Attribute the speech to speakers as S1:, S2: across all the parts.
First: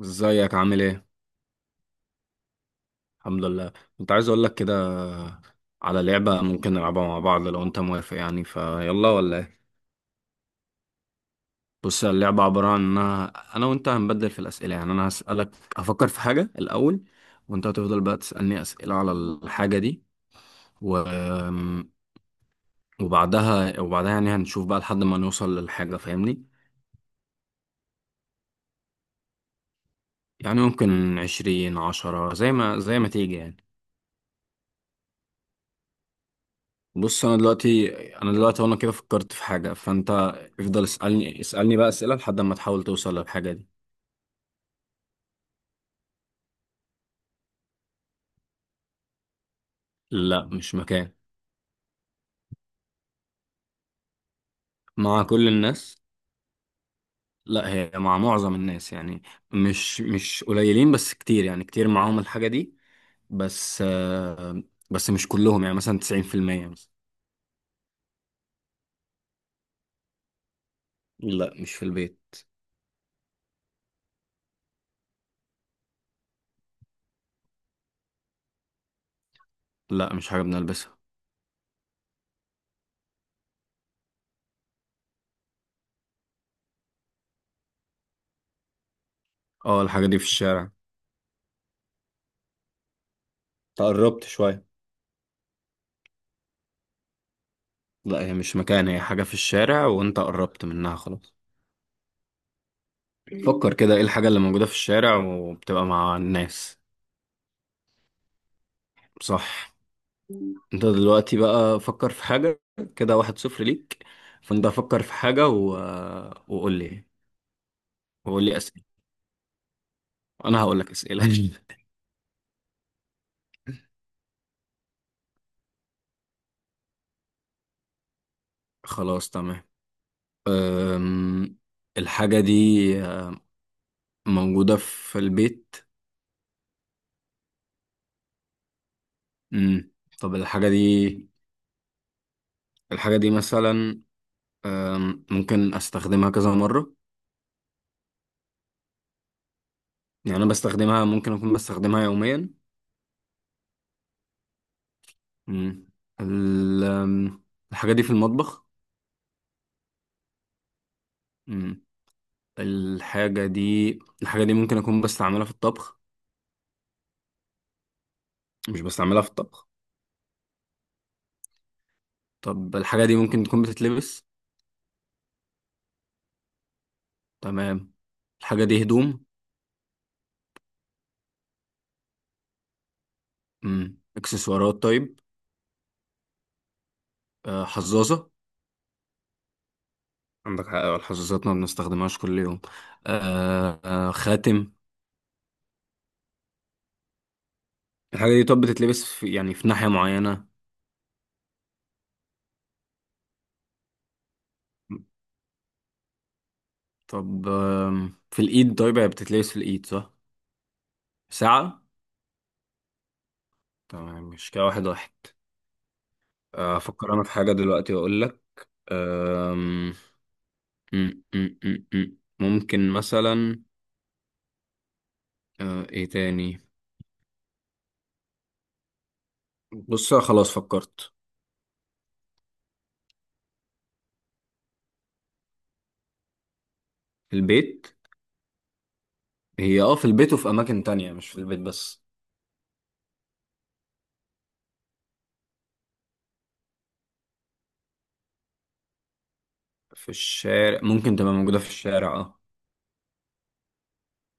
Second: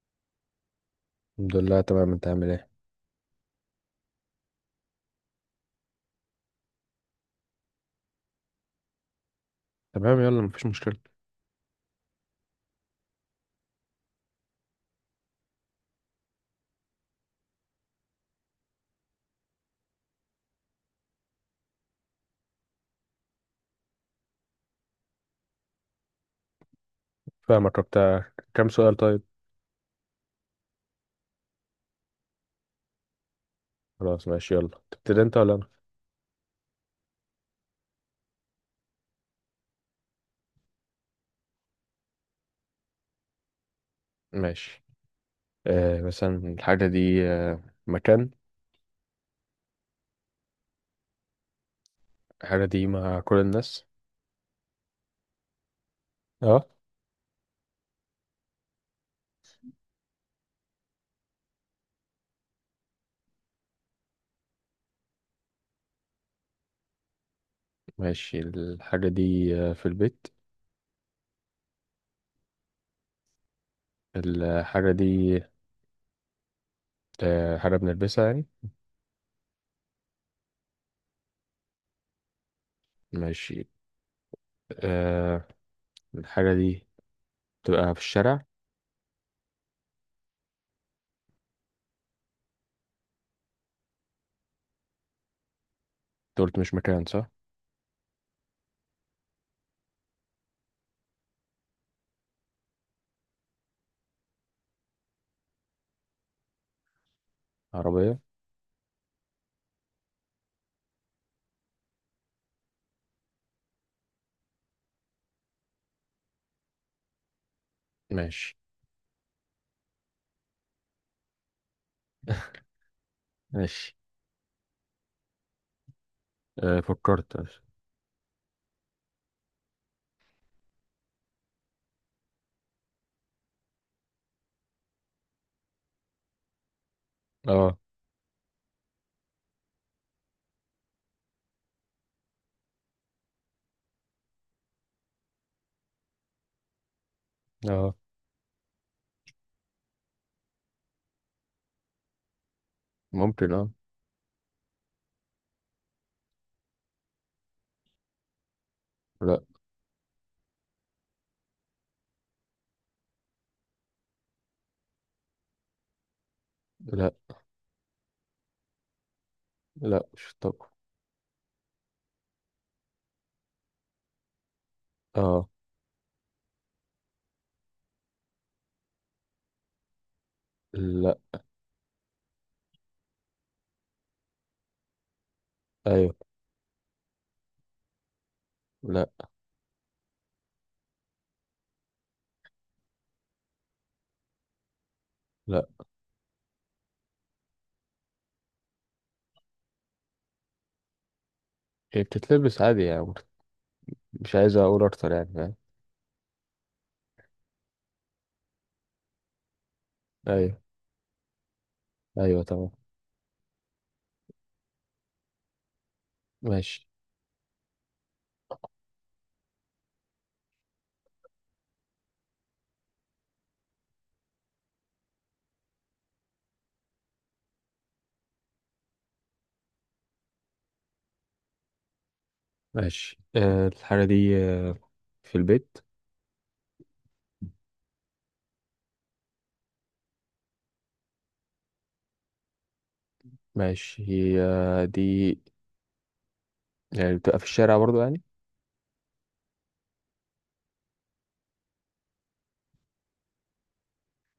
S1: ازيك؟ عامل ايه؟
S2: الحمد لله، تمام. انت عامل ايه؟
S1: الحمد لله. كنت عايز اقول لك كده على لعبة ممكن نلعبها مع بعض لو انت موافق، يعني فيلا ولا ايه؟
S2: تمام، يلا مفيش مشكلة.
S1: بص، اللعبة عبارة عن انها انا وانت هنبدل في الاسئلة. يعني انا هسألك، هفكر في حاجة الاول وانت هتفضل بقى تسألني اسئلة على الحاجة دي و... وبعدها يعني هنشوف بقى لحد ما نوصل للحاجة، فاهمني؟
S2: فاهمك. بتاع كام سؤال طيب؟
S1: يعني ممكن عشرين، عشرة، زي ما تيجي يعني.
S2: خلاص ماشي، يلا تبتدي انت ولا انا؟
S1: بص انا دلوقتي وانا كده فكرت في حاجه، فانت افضل اسالني بقى اسئله لحد ما تحاول توصل للحاجه دي.
S2: ماشي. مثلا الحاجة دي مكان؟
S1: لا، مش مكان.
S2: الحاجة دي مع كل الناس؟
S1: مع كل الناس.
S2: اه.
S1: لا، هي مع معظم الناس يعني، مش قليلين بس كتير، يعني كتير معاهم الحاجه دي، بس آه، بس مش كلهم، يعني مثلا 90% مثلا.
S2: ماشي. الحاجة دي في البيت؟
S1: لا، مش في البيت.
S2: الحاجة دي حاجة بنلبسها يعني؟
S1: لا، مش حاجه بنلبسها.
S2: ماشي. آه الحاجة دي تبقى في الشارع؟
S1: اه، الحاجه دي في الشارع. تقربت شويه.
S2: انت قلت مش مكان، صح؟
S1: لا، هي مش مكان، هي حاجه في الشارع وانت قربت منها خلاص. فكر كده، ايه الحاجة اللي موجودة في الشارع وبتبقى مع الناس؟
S2: عربية؟
S1: صح. انت دلوقتي بقى فكر في حاجة، كده واحد صفر ليك. فانت فكر في حاجة وقول لي،
S2: ماشي.
S1: اسئلة، انا هقول لك اسئلة.
S2: ماشي فكرت.
S1: خلاص تمام. أم... الحاجة دي موجودة في البيت.
S2: اه،
S1: أم... طب الحاجة دي، الحاجة دي مثلا ممكن استخدمها كذا مرة؟
S2: اه،
S1: يعني انا بستخدمها، ممكن اكون بستخدمها يوميا.
S2: ممكن، اه.
S1: مم. ال- أم، الحاجة دي في المطبخ؟
S2: لا.
S1: مم. الحاجة دي الحاجة دي ممكن أكون بستعملها في الطبخ؟
S2: لا،
S1: مش بستعملها في الطبخ.
S2: لا مش الطبق.
S1: طب الحاجة دي ممكن تكون بتتلبس؟
S2: اه.
S1: تمام. الحاجة دي هدوم؟
S2: لا.
S1: إكسسوارات طيب.
S2: ايوه.
S1: آه، حظاظة؟
S2: لا.
S1: عندك حق، الحظاظات ما بنستخدمهاش كل يوم. آه خاتم؟
S2: لا،
S1: الحاجة دي طب بتتلبس في، يعني في ناحية معينة؟
S2: هي بتتلبس عادي يعني. مش عايز اقول اكتر، يعني فاهم.
S1: طب في الإيد طيب، هي بتتلبس في الإيد صح؟
S2: ايوه.
S1: ساعة.
S2: ايوه، تمام.
S1: تمام، مش كده واحد واحد.
S2: ماشي.
S1: افكر انا في حاجه دلوقتي واقول لك. أم، أم، أم، أم، أم. ممكن مثلا، ايه تاني؟ بص، خلاص فكرت.
S2: ماشي. الحاجة دي في البيت.
S1: البيت. هي اه في البيت وفي اماكن تانية، مش في البيت بس.
S2: ماشي. هي دي يعني بتبقى في الشارع برضو يعني؟
S1: في الشارع، ممكن تبقى موجوده في الشارع اه.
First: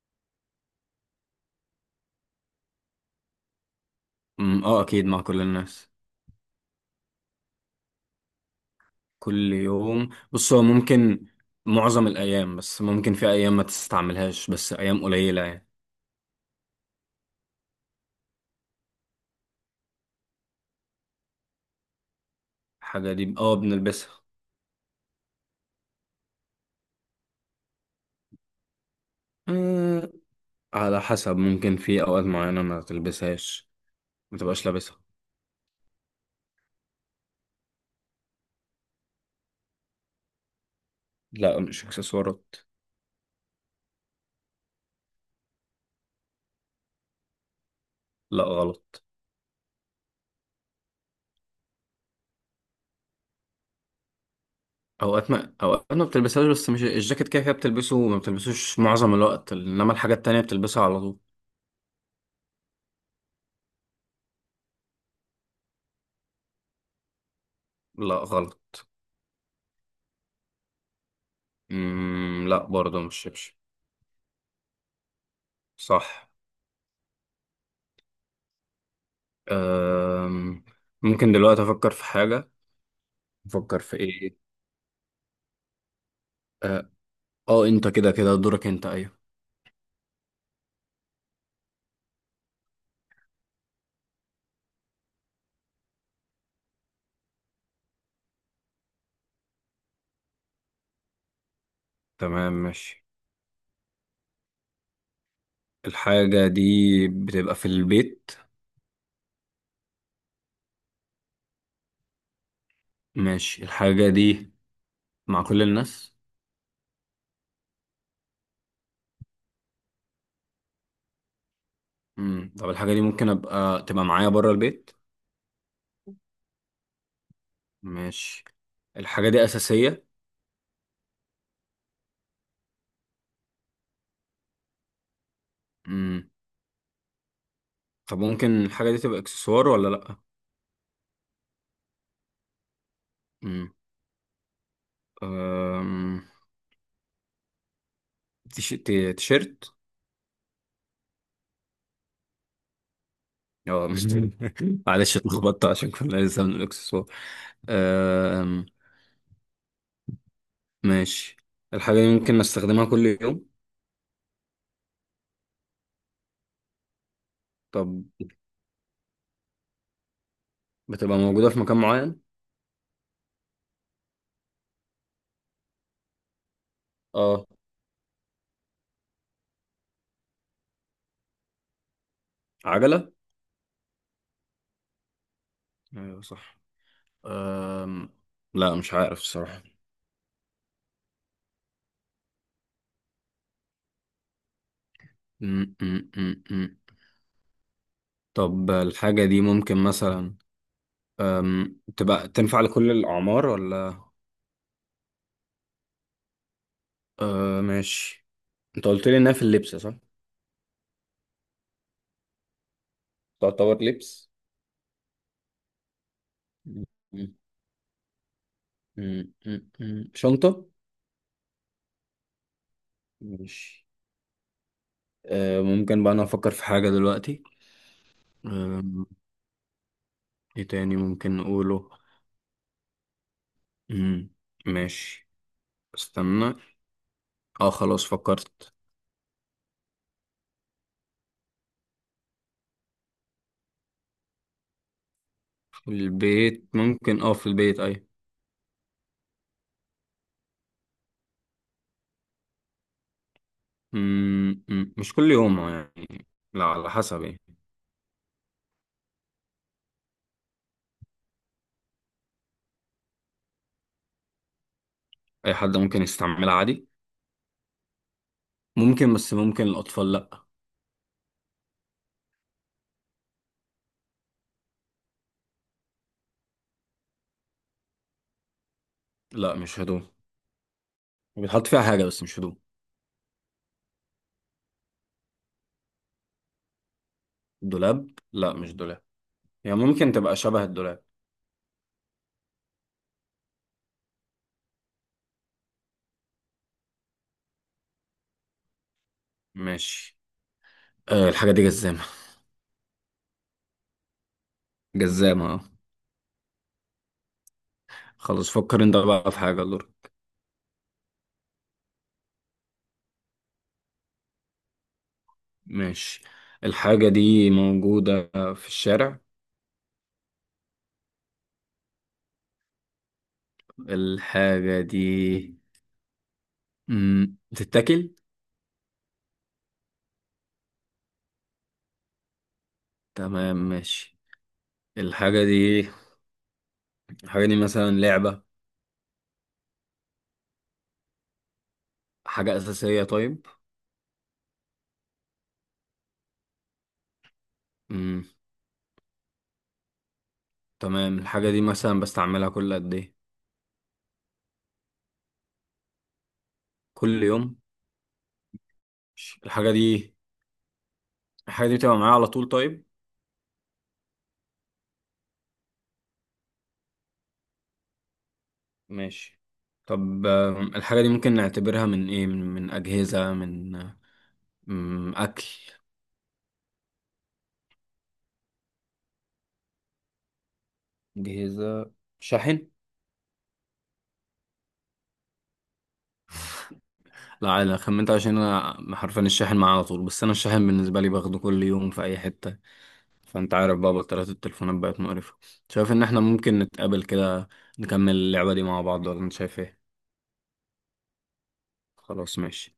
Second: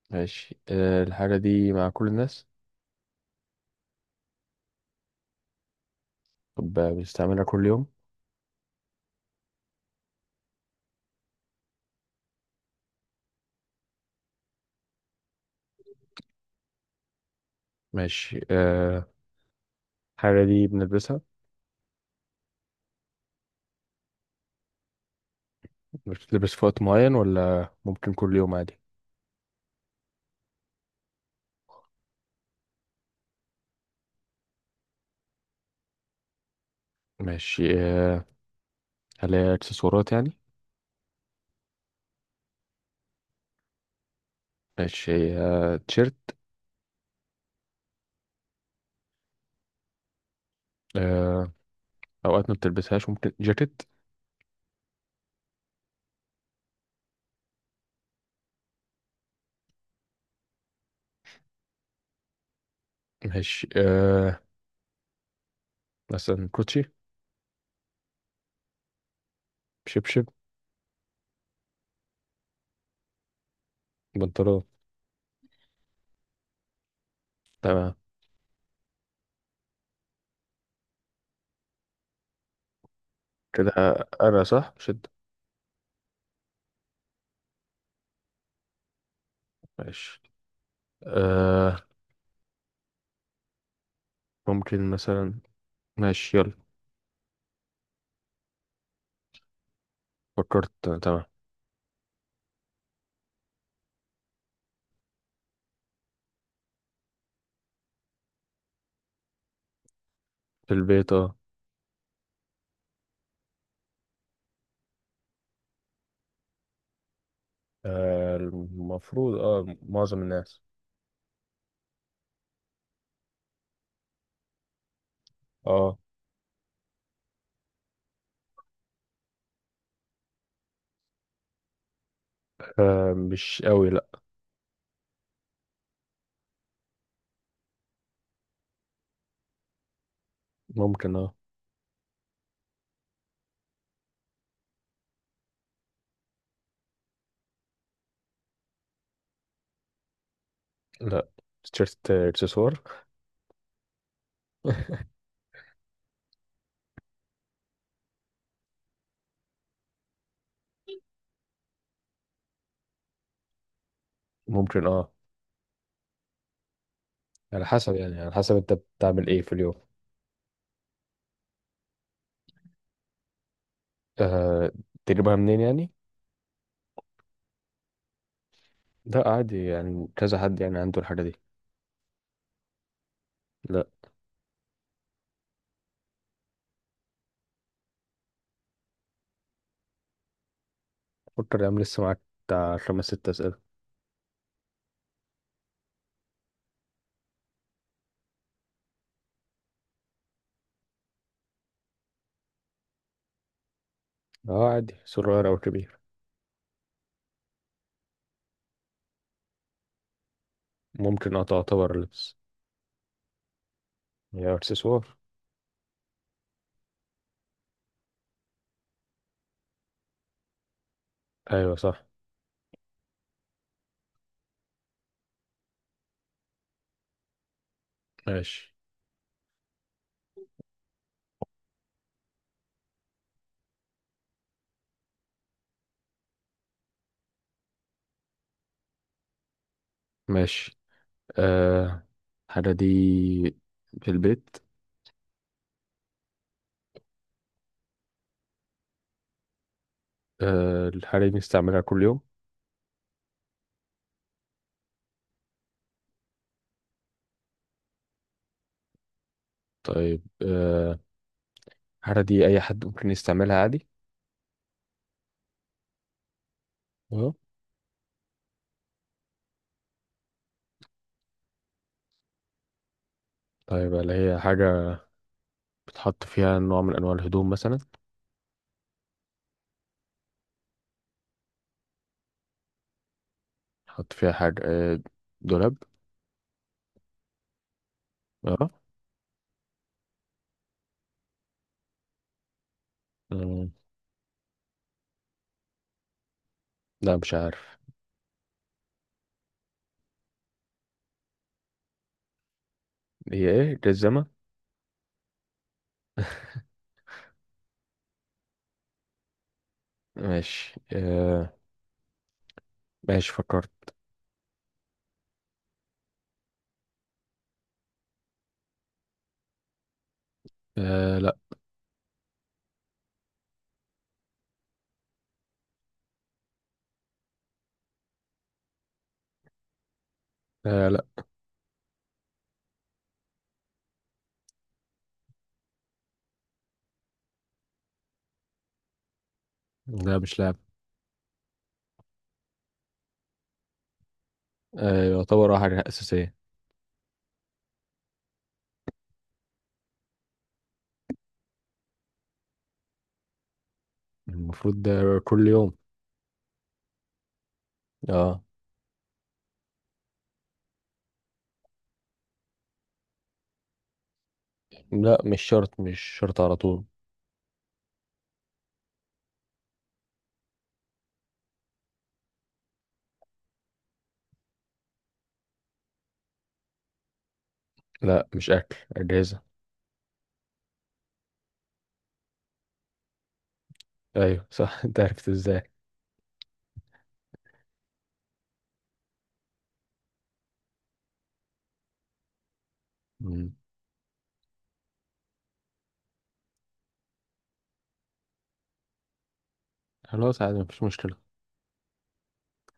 S2: ماشي. الحاجة دي مع كل الناس؟
S1: اه اكيد مع كل الناس.
S2: طب بنستعملها كل يوم؟
S1: كل يوم؟ بص، هو ممكن معظم الايام، بس ممكن في ايام ما تستعملهاش، بس ايام قليله يعني.
S2: ماشي. الحاجة دي بنلبسها.
S1: الحاجه دي اه بنلبسها.
S2: بتتلبس في وقت معين ولا ممكن كل يوم عادي؟
S1: أه، على حسب، ممكن في اوقات معينه ما تلبسهاش، ما تبقاش لابسها.
S2: ماشي. هل هي اكسسوارات يعني؟
S1: لا، مش اكسسوارات.
S2: ماشي. تيشيرت؟
S1: لا، غلط.
S2: آه، اوقات ما بتلبسهاش ممكن جاكيت؟
S1: اوقات ما بتلبسهاش، بس مش الجاكيت، كده كده بتلبسه وما بتلبسوش معظم الوقت، انما الحاجات التانية بتلبسها على طول.
S2: ماشي. مثلا كوتشي؟
S1: لا، غلط.
S2: شبشب؟
S1: لا، برضه مش شبشب.
S2: بنطلون؟
S1: صح.
S2: تمام.
S1: أم... ممكن دلوقتي افكر في حاجة،
S2: كده
S1: افكر في ايه؟
S2: انا صح شد؟
S1: اه، انت كده كده دورك انت، ايوه.
S2: ماشي. آه، ممكن مثلا. ماشي يلا. فكرت. تمام.
S1: تمام، ماشي. الحاجة دي بتبقى في البيت.
S2: في البيت، اه.
S1: ماشي. الحاجة دي مع كل الناس.
S2: المفروض اه معظم الناس.
S1: طب الحاجة دي ممكن ابقى تبقى معايا بره البيت؟
S2: اه.
S1: ماشي. الحاجة دي أساسية؟
S2: مش قوي، لا.
S1: مم. طب ممكن الحاجة دي تبقى إكسسوار ولا لأ؟
S2: ممكن، اه.
S1: مم. أم... تيشيرت؟
S2: لا. تيشيرت، آه، اكسسوار.
S1: اه مش. معلش اتلخبطت عشان كنا لسه من الإكسسوار. أم... ماشي. الحاجة دي ممكن نستخدمها كل يوم؟
S2: ممكن، اه. على
S1: طب
S2: حسب يعني، على حسب انت بتعمل ايه في اليوم.
S1: بتبقى موجودة في مكان معين؟
S2: آه، تجيبها منين يعني؟
S1: اه.
S2: ده عادي يعني، كذا حد يعني عنده الحاجة دي.
S1: عجلة؟
S2: لا.
S1: ايوه صح. أم... لا، مش عارف الصراحة.
S2: فكر يا عم، لسه معاك بتاع خمس ست أسئلة.
S1: مم، مم، مم، مم. طب الحاجة دي ممكن مثلا تبقى تنفع لكل الأعمار ولا؟
S2: اه، عادي، صغير أو كبير.
S1: أه ماشي. أنت قلت لي إنها في اللبس صح؟
S2: ممكن، اه، تعتبر لبس.
S1: تعتبر لبس.
S2: هي إكسسوار.
S1: م- شنطة؟
S2: أيوة، صح.
S1: ماشي. أه، ممكن بقى أنا أفكر في حاجة دلوقتي.
S2: ماشي.
S1: أم، إيه تاني ممكن نقوله؟ م- ماشي، استنى. اه خلاص فكرت.
S2: ماشي. آه الحاجة دي في البيت.
S1: في البيت؟ ممكن اه في البيت، أي.
S2: الحاجة دي بنستعملها كل يوم؟
S1: م- مش كل يوم يعني، لا على حسب يعني.
S2: طيب. الحاجة دي أي حد ممكن يستعملها عادي؟
S1: أي حد ممكن يستعملها عادي.
S2: اه.
S1: ممكن، بس ممكن الأطفال لأ.
S2: طيب، هل هي حاجة بتحط فيها نوع من أنواع الهدوم مثلا؟
S1: لا، مش هدوم. بيتحط فيها حاجة بس مش هدوم.
S2: بتحط فيها حاجة دولاب؟
S1: دولاب؟ لا،
S2: اه.
S1: مش دولاب. هي يعني ممكن تبقى شبه الدولاب.
S2: مم، لا مش عارف.
S1: ماشي. أه، الحاجة دي جزامة.
S2: هي ايه؟ جزمة؟
S1: جزامة اه. خلاص، فكر انت بقى في حاجة لور.
S2: ماشي. ماشي فكرت.
S1: ماشي. الحاجة دي موجودة في الشارع؟
S2: لا.
S1: الحاجة دي بتتاكل؟
S2: لا.
S1: تمام ماشي. الحاجة دي مثلا لعبة؟
S2: لا، مش لعب.
S1: حاجة أساسية طيب؟
S2: آه، يعتبر اه حاجة أساسية.
S1: مم. تمام، الحاجة دي مثلا بستعملها كل قد ايه؟
S2: المفروض ده كل يوم.
S1: كل يوم.
S2: اه.
S1: الحاجة دي، بتبقى معايا على طول طيب؟
S2: لا، مش شرط مش شرط على طول.
S1: ماشي. طب الحاجة دي ممكن نعتبرها من ايه، من أجهزة، من أكل؟
S2: لا، مش أكل. أجهزة.
S1: أجهزة، شاحن؟
S2: أيوة صح! أنت عرفت ازاي؟
S1: لا لا، خمنت عشان أنا حرفيا الشاحن معايا على طول، بس أنا الشاحن بالنسبة لي باخده كل يوم في أي حتة. فأنت
S2: مم.
S1: عارف بقى بطاريات التليفونات بقت مقرفة. شايف إن احنا ممكن نتقابل كده نكمل اللعبة دي مع بعض ولا أنت شايف ايه؟
S2: خلاص، عادي مفيش مشكلة.
S1: خلاص ماشي.